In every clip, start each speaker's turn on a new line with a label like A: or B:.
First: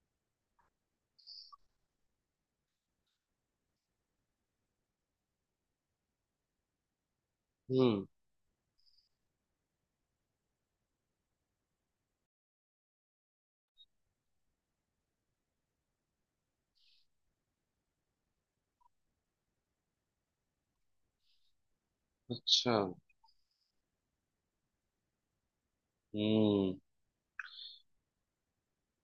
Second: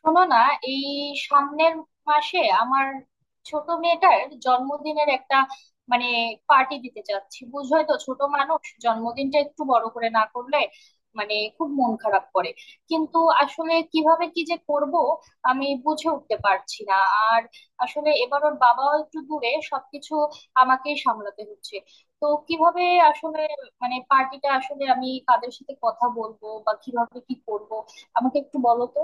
A: শোনো না এই সামনের মাসে আমার ছোট মেয়েটার জন্মদিনের একটা মানে পার্টি দিতে চাচ্ছি। বুঝোই
B: হুম।
A: তো, ছোট মানুষ জন্মদিনটা একটু বড় করে না করলে খুব মন খারাপ করে। কিন্তু আসলে কিভাবে কি যে করব আমি বুঝে উঠতে পারছি না। আর আসলে এবার ওর বাবাও একটু দূরে, সবকিছু আমাকেই সামলাতে হচ্ছে। তো
B: আচ্ছা।
A: কিভাবে আসলে পার্টিটা আসলে আমি কাদের সাথে কথা বলবো
B: হুম।
A: বা কিভাবে কি করব আমাকে একটু বলো তো।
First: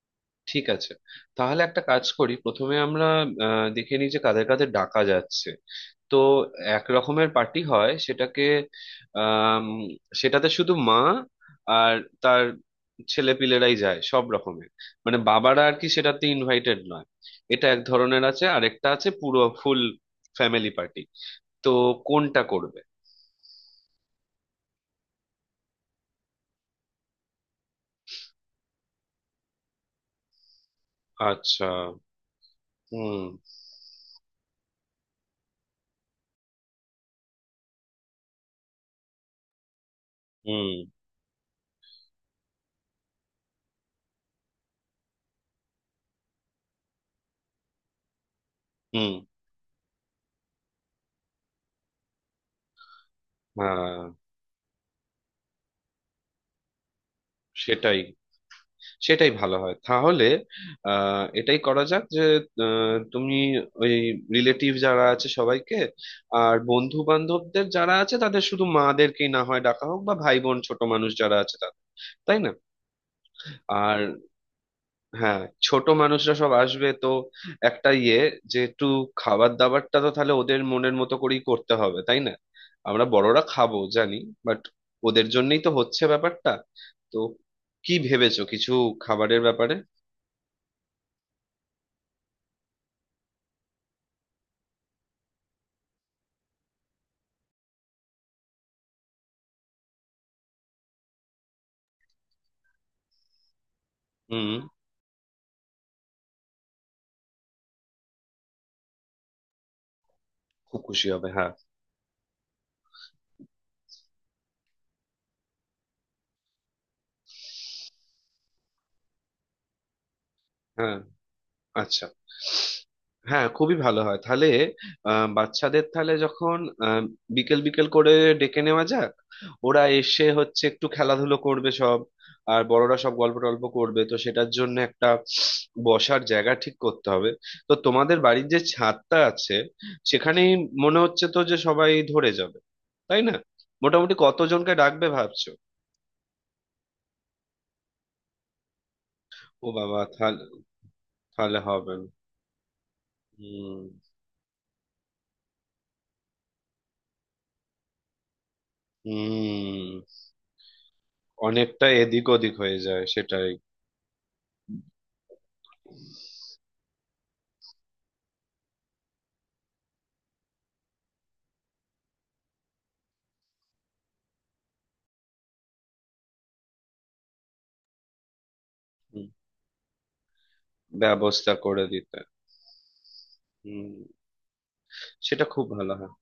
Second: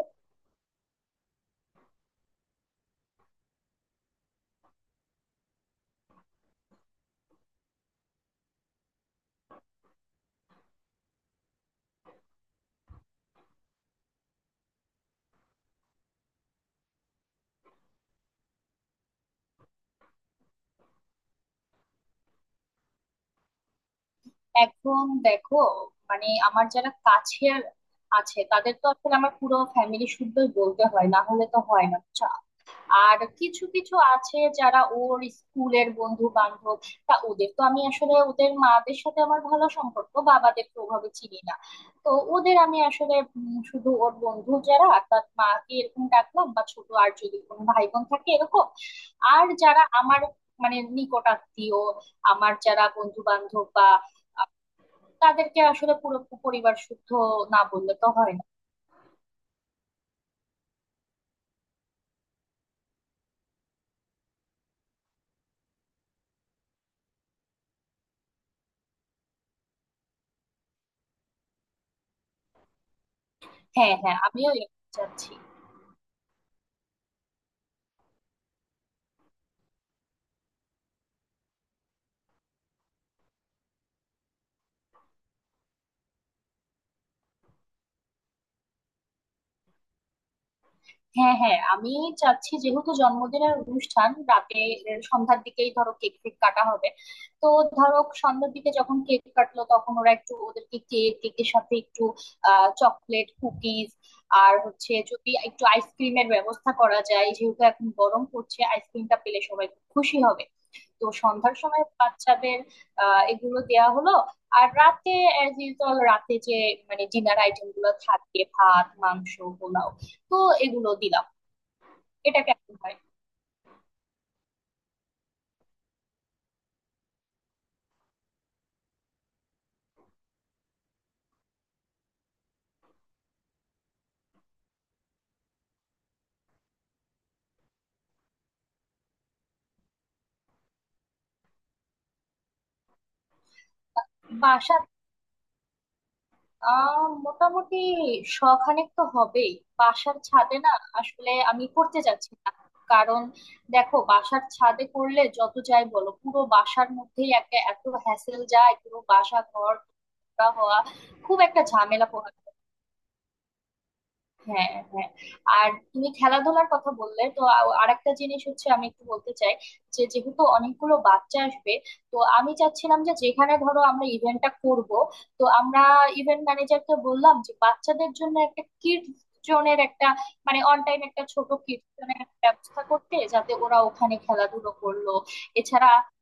B: ঠিক আছে। তাহলে একটা কাজ করি, প্রথমে আমরা দেখে নিই যে কাদের কাদের ডাকা যাচ্ছে। তো এক রকমের পার্টি হয়, সেটাকে আম, সেটাতে শুধু মা আর তার ছেলে পিলেরাই যায় সব রকমের, মানে বাবারা আর কি সেটাতে ইনভাইটেড নয়। এটা এক ধরনের আছে, আর একটা আছে পুরো ফুল ফ্যামিলি পার্টি। তো কোনটা করবে?
A: এখন দেখো, আমার যারা কাছের আছে তাদের তো আসলে আমার পুরো ফ্যামিলি শুদ্ধই বলতে হয়, না হলে তো
B: আচ্ছা।
A: হয় না, বুঝছো? আর
B: হুম।
A: কিছু কিছু আছে যারা ওর স্কুলের বন্ধু বান্ধব, তা ওদের তো আমি আসলে ওদের মাদের সাথে আমার ভালো সম্পর্ক, বাবাদের
B: হুম।
A: তো ওভাবে চিনি না। তো ওদের আমি আসলে শুধু ওর বন্ধু যারা তার মাকে এরকম ডাকলাম বা ছোট আর যদি কোনো ভাই বোন থাকে এরকম।
B: হুম।
A: আর যারা আমার নিকট আত্মীয়, আমার যারা বন্ধু বান্ধব বা
B: হ্যাঁ।
A: তাদেরকে আসলে পুরো পরিবার শুদ্ধ না বললে
B: সেটাই
A: তো হয় না।
B: সেটাই ভালো হয় তাহলে। এটাই করা যাক যে, তুমি ওই রিলেটিভ যারা আছে সবাইকে, আর বন্ধু বান্ধবদের যারা আছে তাদের শুধু মাদেরকেই না হয় ডাকা হোক, বা ভাই বোন ছোট মানুষ যারা আছে তাদের, তাই না?
A: হ্যাঁ,
B: আর
A: হ্যাঁ, আমিও এরকম চাচ্ছি।
B: হ্যাঁ, ছোট মানুষরা সব আসবে তো। একটা ইয়ে, যে একটু খাবার দাবারটা তো তাহলে ওদের মনের মতো করেই করতে হবে, তাই না? আমরা বড়রা খাবো জানি, বাট ওদের জন্যই তো হচ্ছে ব্যাপারটা। তো কি ভেবেছো কিছু খাবারের ব্যাপারে?
A: হ্যাঁ, হ্যাঁ, আমি চাচ্ছি যেহেতু জন্মদিনের অনুষ্ঠান রাতে, এর সন্ধ্যার দিকেই ধরো কেক ফেক কাটা হবে। তো ধরো সন্ধ্যার দিকে যখন কেক কাটলো তখন ওরা একটু ওদেরকে কেক কেকের সাথে একটু চকলেট কুকিজ
B: হুম।
A: আর হচ্ছে যদি একটু আইসক্রিমের ব্যবস্থা করা যায়, যেহেতু এখন গরম পড়ছে আইসক্রিমটা পেলে সবাই খুব খুশি হবে।
B: খুব
A: তো
B: খুশি হবে। হ্যাঁ।
A: সন্ধ্যার সময় বাচ্চাদের এগুলো দেয়া হলো। আর রাতে অ্যাজ ইউজুয়াল রাতে যে ডিনার আইটেম গুলো থাকে, ভাত, মাংস, পোলাও, তো এগুলো
B: হ্যাঁ।
A: দিলাম।
B: আচ্ছা।
A: এটা কেমন হয়?
B: হ্যাঁ, খুবই ভালো হয় তাহলে। বাচ্চাদের তাহলে যখন, আহ, বিকেল বিকেল করে ডেকে নেওয়া যাক। ওরা এসে হচ্ছে একটু খেলাধুলো করবে সব, আর বড়রা সব গল্প টল্প করবে, তো সেটার জন্য একটা বসার জায়গা ঠিক করতে হবে। তো তোমাদের বাড়ির যে ছাদটা আছে, সেখানেই মনে হচ্ছে তো যে সবাই ধরে যাবে, তাই না? মোটামুটি কতজনকে
A: বাসার
B: ডাকবে ভাবছো?
A: মোটামুটি শখানেক তো হবেই।
B: ও বাবা,
A: বাসার
B: তাহলে
A: ছাদে না আসলে
B: তাহলে
A: আমি
B: হবে
A: করতে
B: না।
A: যাচ্ছি না, কারণ
B: হুম।
A: দেখো বাসার ছাদে করলে যত যাই বলো পুরো বাসার মধ্যেই একটা এত হ্যাসেল যায়, পুরো বাসা ঘর
B: হুম।
A: নোংরা হওয়া, খুব একটা
B: অনেকটা
A: ঝামেলা
B: এদিক
A: পোহাতে
B: ওদিক
A: হয়।
B: হয়ে যায়, সেটাই।
A: হ্যাঁ, হ্যাঁ। আর তুমি খেলাধুলার কথা বললে তো আরেকটা জিনিস হচ্ছে আমি একটু বলতে চাই যে যেহেতু অনেকগুলো বাচ্চা আসবে, তো আমি চাচ্ছিলাম যে যেখানে ধরো আমরা ইভেন্টটা করব তো আমরা ইভেন্ট ম্যানেজারকে বললাম যে বাচ্চাদের জন্য একটা কিড
B: হুম,
A: জোনের একটা অন টাইম একটা ছোট
B: ব্যবস্থা
A: কিড
B: করে দিতে।
A: জোনের একটা ব্যবস্থা করতে, যাতে ওরা
B: হুম।
A: ওখানে খেলাধুলো করলো।
B: সেটা খুব
A: এছাড়া
B: ভালো হয়।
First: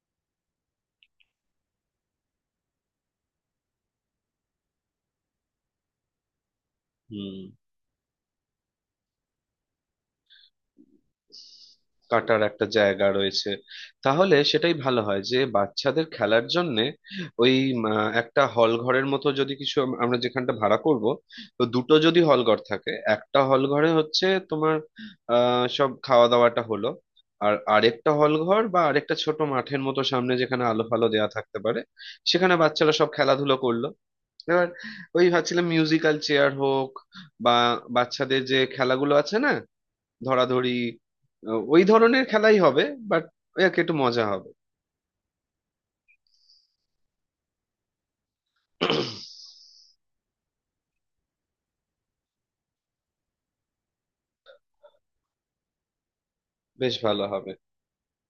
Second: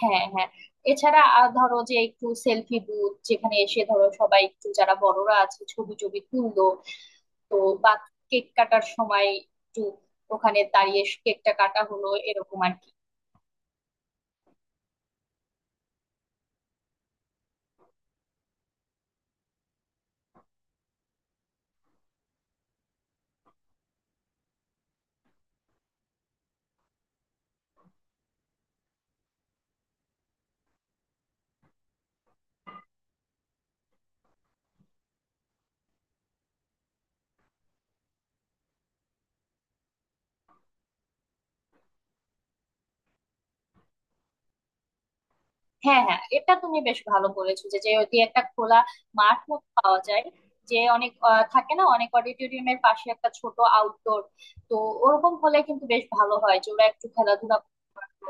A: হ্যাঁ, হ্যাঁ, এছাড়া আর ধরো যে একটু সেলফি বুথ, যেখানে এসে ধরো সবাই একটু যারা বড়রা আছে ছবি টবি তুললো
B: হুম।
A: তো, বা কেক কাটার সময় একটু ওখানে দাঁড়িয়ে কেকটা কাটা হলো
B: কাটার
A: এরকম
B: একটা
A: আর কি।
B: জায়গা রয়েছে। তাহলে সেটাই ভালো হয় যে বাচ্চাদের খেলার জন্য ওই একটা হল ঘরের মতো যদি কিছু, আমরা যেখানটা ভাড়া করব। তো দুটো যদি হল ঘর থাকে, একটা হল ঘরে হচ্ছে তোমার সব খাওয়া দাওয়াটা হলো, আর আরেকটা হল ঘর বা আরেকটা ছোট মাঠের মতো সামনে যেখানে আলো ফালো দেওয়া থাকতে পারে, সেখানে বাচ্চারা সব খেলাধুলো করলো। এবার ওই ভাবছিলাম মিউজিক্যাল চেয়ার হোক, বা বাচ্চাদের যে খেলাগুলো আছে না, ধরাধরি, ওই ধরনের খেলাই হবে। বাট ওই আর কি একটু মজা হবে।
A: হ্যাঁ, হ্যাঁ, এটা তুমি বেশ ভালো বলেছো, যে যদি একটা খোলা মাঠ মতো পাওয়া যায়, যে অনেক থাকে না অনেক অডিটোরিয়ামের পাশে একটা ছোট আউটডোর, তো ওরকম হলে কিন্তু বেশ ভালো হয়, যে ওরা
B: বেশ
A: একটু
B: ভালো হবে।
A: খেলাধুলা করতে পারলো।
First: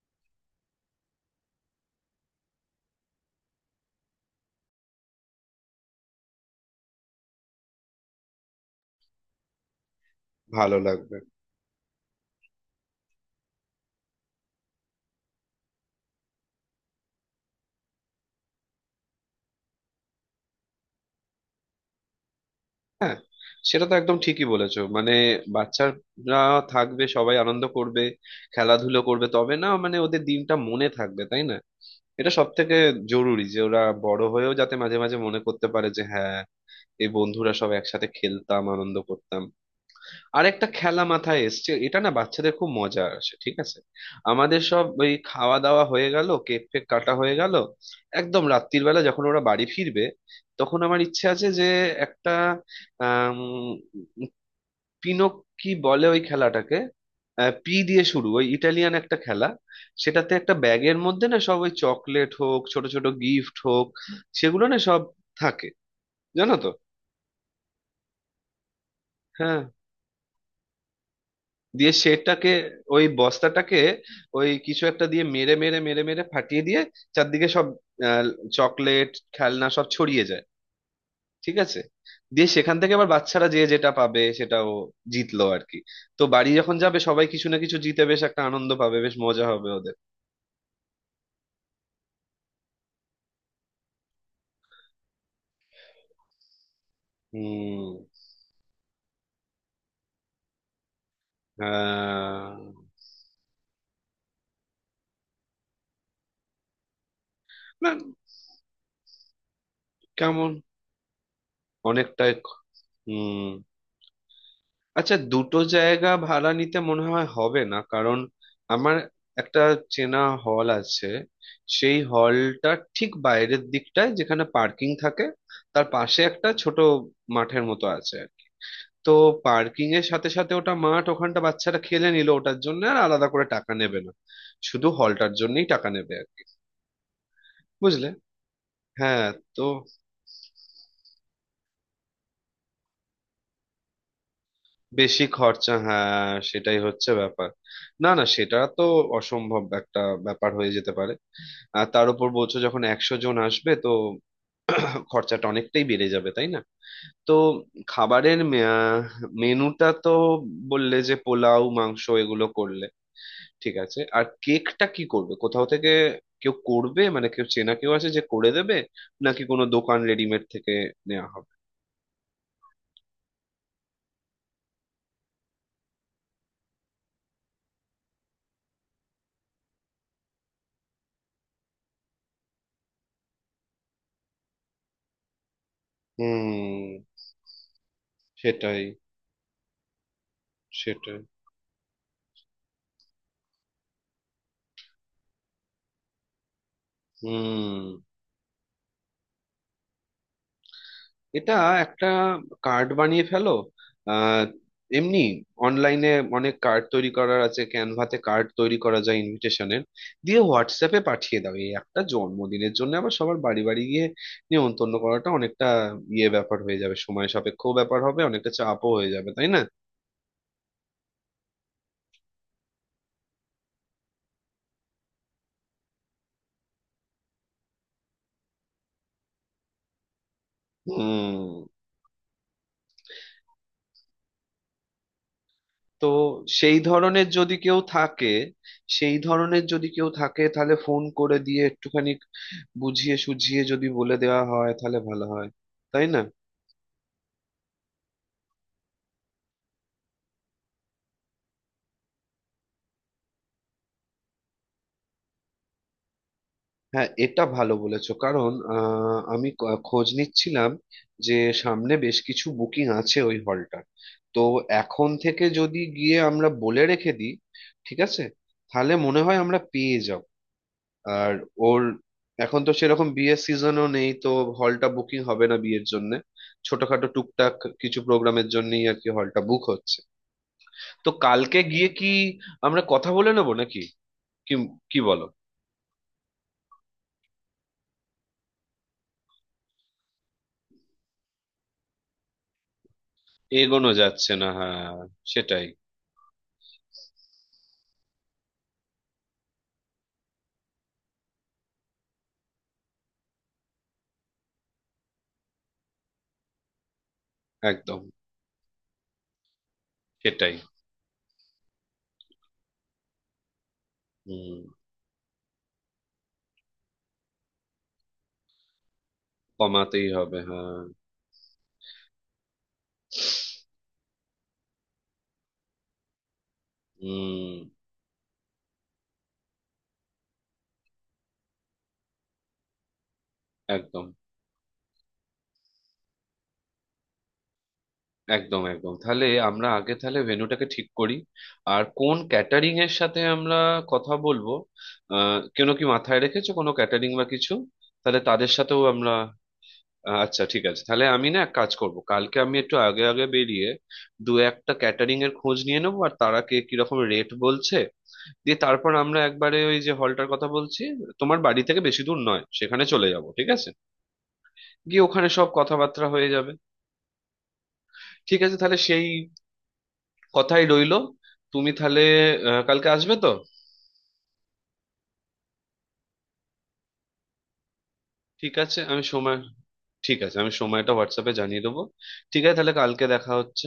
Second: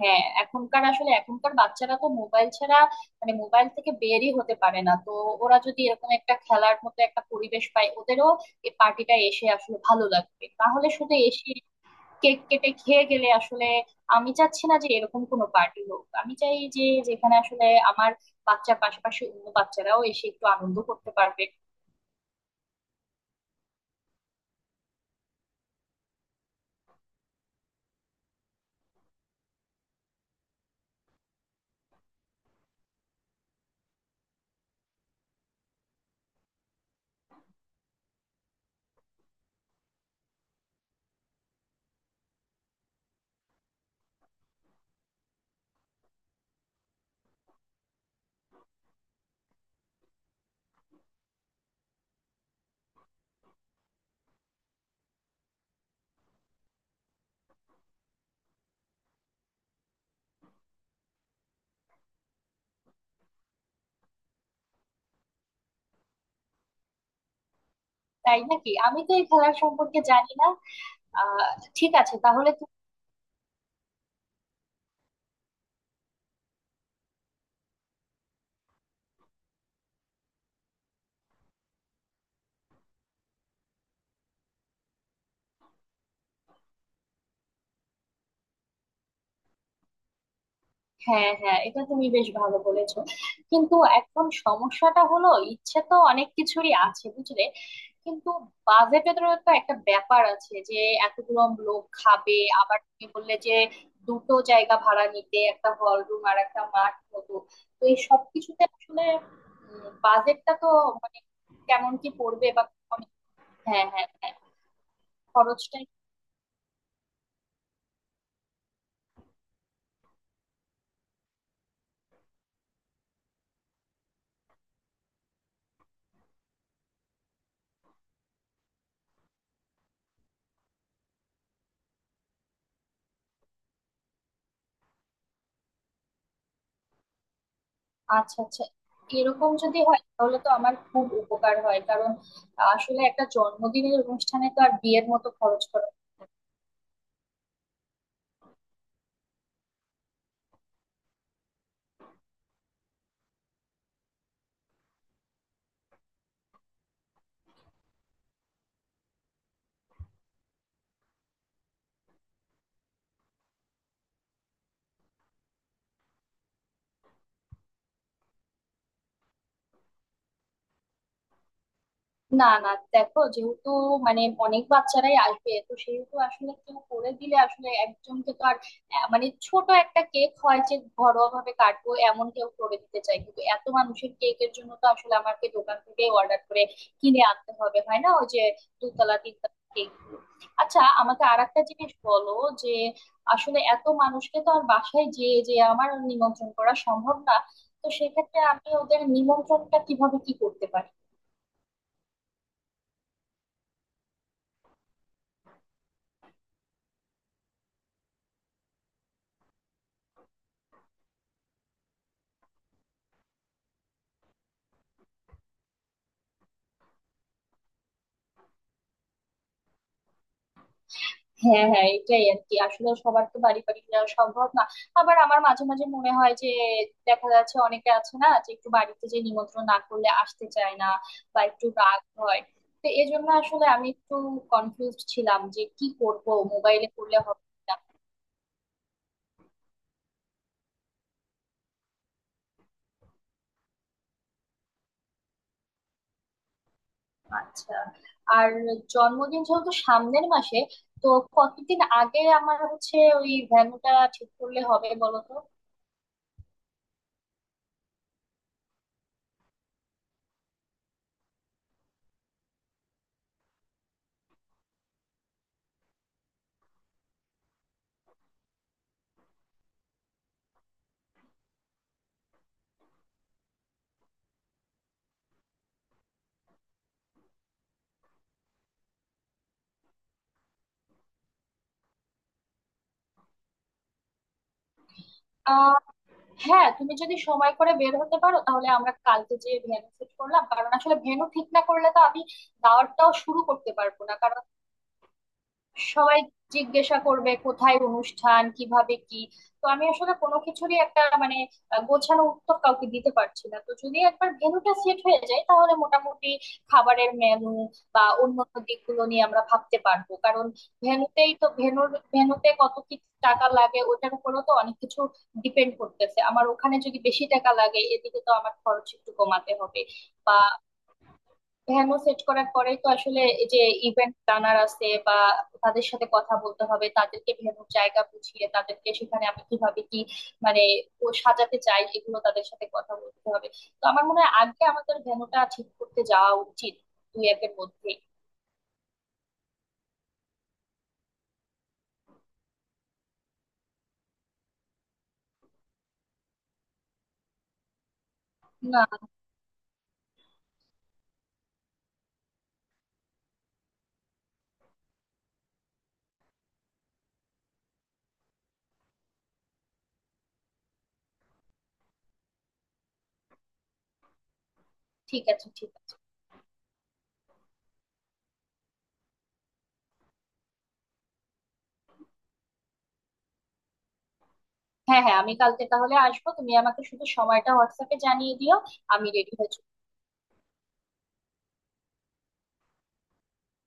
A: হ্যাঁ, এখনকার আসলে এখনকার বাচ্চারা তো মোবাইল ছাড়া মোবাইল থেকে বেরই হতে পারে না, তো ওরা যদি এরকম একটা খেলার মতো একটা পরিবেশ পায় ওদেরও এই পার্টিটা এসে আসলে ভালো লাগবে,
B: ভালো
A: তাহলে শুধু
B: লাগবে।
A: এসে কেক কেটে খেয়ে গেলে আসলে আমি চাচ্ছি না যে এরকম কোনো পার্টি হোক। আমি চাই যে যেখানে আসলে আমার বাচ্চার পাশাপাশি অন্য বাচ্চারাও এসে একটু আনন্দ করতে পারবে।
B: হ্যাঁ, সেটা তো একদম ঠিকই বলেছো, মানে বাচ্চারা থাকবে, সবাই আনন্দ করবে, খেলাধুলো করবে, তবে না মানে ওদের দিনটা মনে থাকবে, তাই না? এটা সব থেকে জরুরি যে ওরা বড় হয়েও যাতে মাঝে মাঝে মনে করতে পারে যে, হ্যাঁ, এই বন্ধুরা সব একসাথে খেলতাম আনন্দ করতাম। আরেকটা খেলা মাথায় এসছে, এটা না বাচ্চাদের খুব মজা আসে, ঠিক আছে। আমাদের সব ওই খাওয়া দাওয়া হয়ে গেল, কেক ফেক কাটা হয়ে গেল, একদম রাত্রির বেলা যখন ওরা বাড়ি ফিরবে, তখন আমার ইচ্ছে আছে যে একটা আম, পিনক, কি বলে ওই খেলাটাকে, পি দিয়ে শুরু, ওই ইটালিয়ান একটা খেলা। সেটাতে একটা ব্যাগের মধ্যে না সব ওই চকলেট হোক, ছোট ছোট গিফট হোক, সেগুলো না সব থাকে, জানো তো।
A: তাই নাকি? আমি তো এই খেলার
B: হ্যাঁ,
A: সম্পর্কে জানি না। আহ ঠিক
B: দিয়ে
A: আছে তাহলে।
B: সেটাকে, ওই বস্তাটাকে ওই কিছু একটা দিয়ে মেরে মেরে মেরে মেরে ফাটিয়ে দিয়ে চারদিকে সব চকলেট খেলনা সব ছড়িয়ে যায়, ঠিক আছে? দিয়ে সেখান থেকে আবার বাচ্চারা যে যেটা পাবে সেটা ও জিতলো আর কি। তো বাড়ি যখন যাবে, সবাই কিছু না কিছু জিতে বেশ একটা আনন্দ পাবে, বেশ মজা হবে ওদের।
A: হ্যাঁ, হ্যাঁ, এটা তুমি বেশ ভালো বলেছো, কিন্তু এখন সমস্যাটা হলো ইচ্ছে তো অনেক কিছুরই আছে বুঝলে,
B: হুম।
A: কিন্তু বাজেটেরও তো একটা ব্যাপার আছে, যে এতগুলো লোক খাবে,
B: আহ,
A: আবার তুমি বললে যে দুটো জায়গা ভাড়া নিতে, একটা হল রুম আর একটা মাঠ মতো, তো
B: না।
A: এই সব কিছুতে আসলে
B: কেমন?
A: বাজেটটা তো মানে কেমন কি
B: অনেকটাই।
A: পড়বে বা। অনেক-
B: হুম।
A: হ্যাঁ, হ্যাঁ, হ্যাঁ,
B: আচ্ছা, দুটো
A: খরচটা।
B: জায়গা ভাড়া নিতে মনে হয় হবে না, কারণ আমার একটা চেনা হল আছে। সেই হলটা ঠিক বাইরের দিকটায় যেখানে পার্কিং থাকে, তার পাশে একটা ছোট মাঠের মতো আছে আর কি। তো পার্কিং এর সাথে সাথে ওটা মাঠ, ওখানটা বাচ্চারা খেলে নিল, ওটার জন্য আর আলাদা করে টাকা নেবে না, শুধু হলটার জন্যই টাকা নেবে আর কি, বুঝলে?
A: আচ্ছা, আচ্ছা,
B: হ্যাঁ।
A: এরকম
B: তো
A: যদি হয় তাহলে তো আমার খুব উপকার হয়, কারণ আসলে একটা জন্মদিনের অনুষ্ঠানে তো আর বিয়ের
B: বেশি
A: মতো খরচ
B: খরচা,
A: করা।
B: হ্যাঁ, সেটাই হচ্ছে ব্যাপার। না না, সেটা তো অসম্ভব একটা ব্যাপার হয়ে যেতে পারে। আর তার উপর বলছো যখন একশো জন আসবে, তো খরচাটা অনেকটাই বেড়ে যাবে, তাই না? তো খাবারের মেনুটা তো বললে যে পোলাও মাংস এগুলো করলে ঠিক আছে। আর কেকটা কি করবে? কোথাও থেকে কেউ করবে, মানে কেউ চেনা কেউ আছে যে করে দেবে, নাকি কোনো দোকান রেডিমেড থেকে নেওয়া হবে?
A: না, না, দেখো যেহেতু মানে অনেক বাচ্চারাই আসবে, তো সেহেতু আসলে কেউ করে দিলে আসলে একজনকে তো আর মানে ছোট একটা কেক হয় যে ঘরোয়া ভাবে কাটবো এমন কেউ করে দিতে চাই, কিন্তু এত মানুষের কেকের জন্য তো আসলে আমাকে দোকান থেকে অর্ডার করে
B: হুম।
A: কিনে আনতে হবে, হয় না? ওই যে
B: সেটাই।
A: দুতলা তিনতলা কেক। আচ্ছা,
B: সেটাই।
A: আমাকে আর একটা জিনিস বলো যে আসলে এত মানুষকে তো আর বাসায় যেয়ে যে আমার নিমন্ত্রণ করা সম্ভব না,
B: হুম।
A: তো সেক্ষেত্রে আমি ওদের নিমন্ত্রণটা কিভাবে কি করতে পারি।
B: এটা একটা কার্ড বানিয়ে ফেলো। আহ এমনি অনলাইনে অনেক কার্ড তৈরি করার আছে, ক্যানভাতে কার্ড তৈরি করা যায় ইনভিটেশনের, দিয়ে হোয়াটসঅ্যাপে পাঠিয়ে দাও। এই একটা জন্মদিনের জন্য আবার সবার বাড়ি বাড়ি গিয়ে নিমন্ত্রণ করাটা অনেকটা ইয়ে ব্যাপার হয়ে যাবে, সময় সাপেক্ষ ব্যাপার হবে, অনেকটা চাপও হয়ে যাবে, তাই না?
A: হ্যাঁ, হ্যাঁ, এটাই আর কি, আসলে সবার তো বাড়ি বাড়ি যাওয়া সম্ভব না। আবার আমার মাঝে মাঝে মনে হয় যে দেখা যাচ্ছে অনেকে আছে না, যে একটু বাড়িতে যে নিমন্ত্রণ না করলে আসতে চায় না বা
B: হুম।
A: একটু রাগ হয়, তো এই জন্য আসলে আমি একটু কনফিউজ ছিলাম যে কি
B: তো
A: করব,
B: সেই
A: মোবাইলে করলে
B: ধরনের
A: হবে
B: যদি
A: না।
B: কেউ থাকে, সেই ধরনের যদি কেউ থাকে তাহলে ফোন করে দিয়ে একটুখানি বুঝিয়ে সুঝিয়ে যদি বলে দেওয়া হয় তাহলে ভালো হয়, তাই না?
A: আচ্ছা। আর জন্মদিন যেহেতু সামনের মাসে, তো কতদিন আগে আমার হচ্ছে ওই ভেন্যুটা ঠিক করলে হবে বলো
B: হ্যাঁ, এটা ভালো বলেছো। কারণ আমি খোঁজ নিচ্ছিলাম যে সামনে বেশ কিছু বুকিং আছে ওই হলটার। তো এখন থেকে যদি গিয়ে আমরা বলে রেখে দিই, ঠিক আছে, তাহলে মনে হয় আমরা পেয়ে যাব। আর ওর এখন তো সেরকম বিয়ের সিজনও নেই, তো হলটা বুকিং হবে না বিয়ের জন্য। ছোটখাটো টুকটাক কিছু প্রোগ্রামের জন্যই আর কি হলটা বুক হচ্ছে। তো কালকে গিয়ে কি আমরা কথা বলে নেবো নাকি, কি কি বলো?
A: তো। হ্যাঁ, তুমি যদি সময় করে বের হতে পারো তাহলে আমরা কালকে যে ভেন্যু সেট করলাম, কারণ আসলে ভেন্যু ঠিক না করলে তো আমি দাওয়াতটাও শুরু করতে
B: এগোনো
A: পারবো না,
B: যাচ্ছে
A: কারণ
B: না, হ্যাঁ, সেটাই।
A: সবাই জিজ্ঞাসা করবে কোথায় অনুষ্ঠান, কিভাবে কি, তো আমি আসলে কোনো কিছুরই একটা গোছানো উত্তর কাউকে দিতে পারছি না, তো যদি একবার ভেন্যুটা সেট হয়ে যায় তাহলে মোটামুটি খাবারের মেনু
B: একদম।
A: বা অন্য দিকগুলো নিয়ে আমরা ভাবতে পারবো, কারণ
B: সেটাই।
A: ভেন্যুতেই তো ভেন্যুর ভেন্যুতে কত কি টাকা লাগে ওটার উপরও তো
B: হুম।
A: অনেক কিছু ডিপেন্ড করতেছে। আমার ওখানে যদি বেশি টাকা লাগে এদিকে তো আমার খরচ একটু কমাতে হবে।
B: কমাতেই
A: বা
B: হবে, হ্যাঁ।
A: ভ্যানও সেট করার পরেই তো আসলে এই যে ইভেন্ট প্ল্যানার আছে বা তাদের সাথে কথা বলতে হবে, তাদেরকে
B: হুম।
A: ভেন্যুর জায়গা বুঝিয়ে তাদেরকে সেখানে আমি কিভাবে কি মানে ও সাজাতে চাই, এগুলো তাদের সাথে কথা বলতে হবে। তো আমার
B: একদম
A: মনে হয় আগে আমাদের ভেন্যুটা ঠিক করতে যাওয়া উচিত, দুই একের মধ্যে।
B: একদম একদম তাহলে আমরা আগে তাহলে ভেন্যুটাকে ঠিক করি। আর কোন ক্যাটারিং এর সাথে আমরা কথা বলবো? কেন কি মাথায় রেখেছো কোনো ক্যাটারিং বা কিছু? তাহলে তাদের সাথেও
A: না।
B: আমরা। আচ্ছা ঠিক আছে, তাহলে আমি না এক কাজ করব, কালকে আমি একটু আগে আগে বেরিয়ে দু একটা ক্যাটারিং এর খোঁজ নিয়ে নেবো, আর তারা কে কিরকম রেট বলছে, দিয়ে তারপর আমরা একবারে ওই যে হলটার কথা বলছি তোমার বাড়ি থেকে বেশি দূর নয়, সেখানে চলে যাব, ঠিক আছে? গিয়ে
A: ঠিক
B: ওখানে
A: আছে,
B: সব
A: ঠিক আছে।
B: কথাবার্তা হয়ে যাবে। ঠিক আছে, তাহলে সেই কথাই রইলো। তুমি তাহলে কালকে আসবে তো?
A: হ্যাঁ, হ্যাঁ, আমি কালকে তাহলে আসবো, তুমি আমাকে শুধু সময়টা হোয়াটসঅ্যাপে জানিয়ে
B: ঠিক
A: দিও।
B: আছে। আমি
A: আমি রেডি
B: সময়
A: হয়ে চলে
B: ঠিক আছে, আমি সময়টা হোয়াটসঅ্যাপে জানিয়ে দেবো। ঠিক আছে, তাহলে কালকে দেখা হচ্ছে।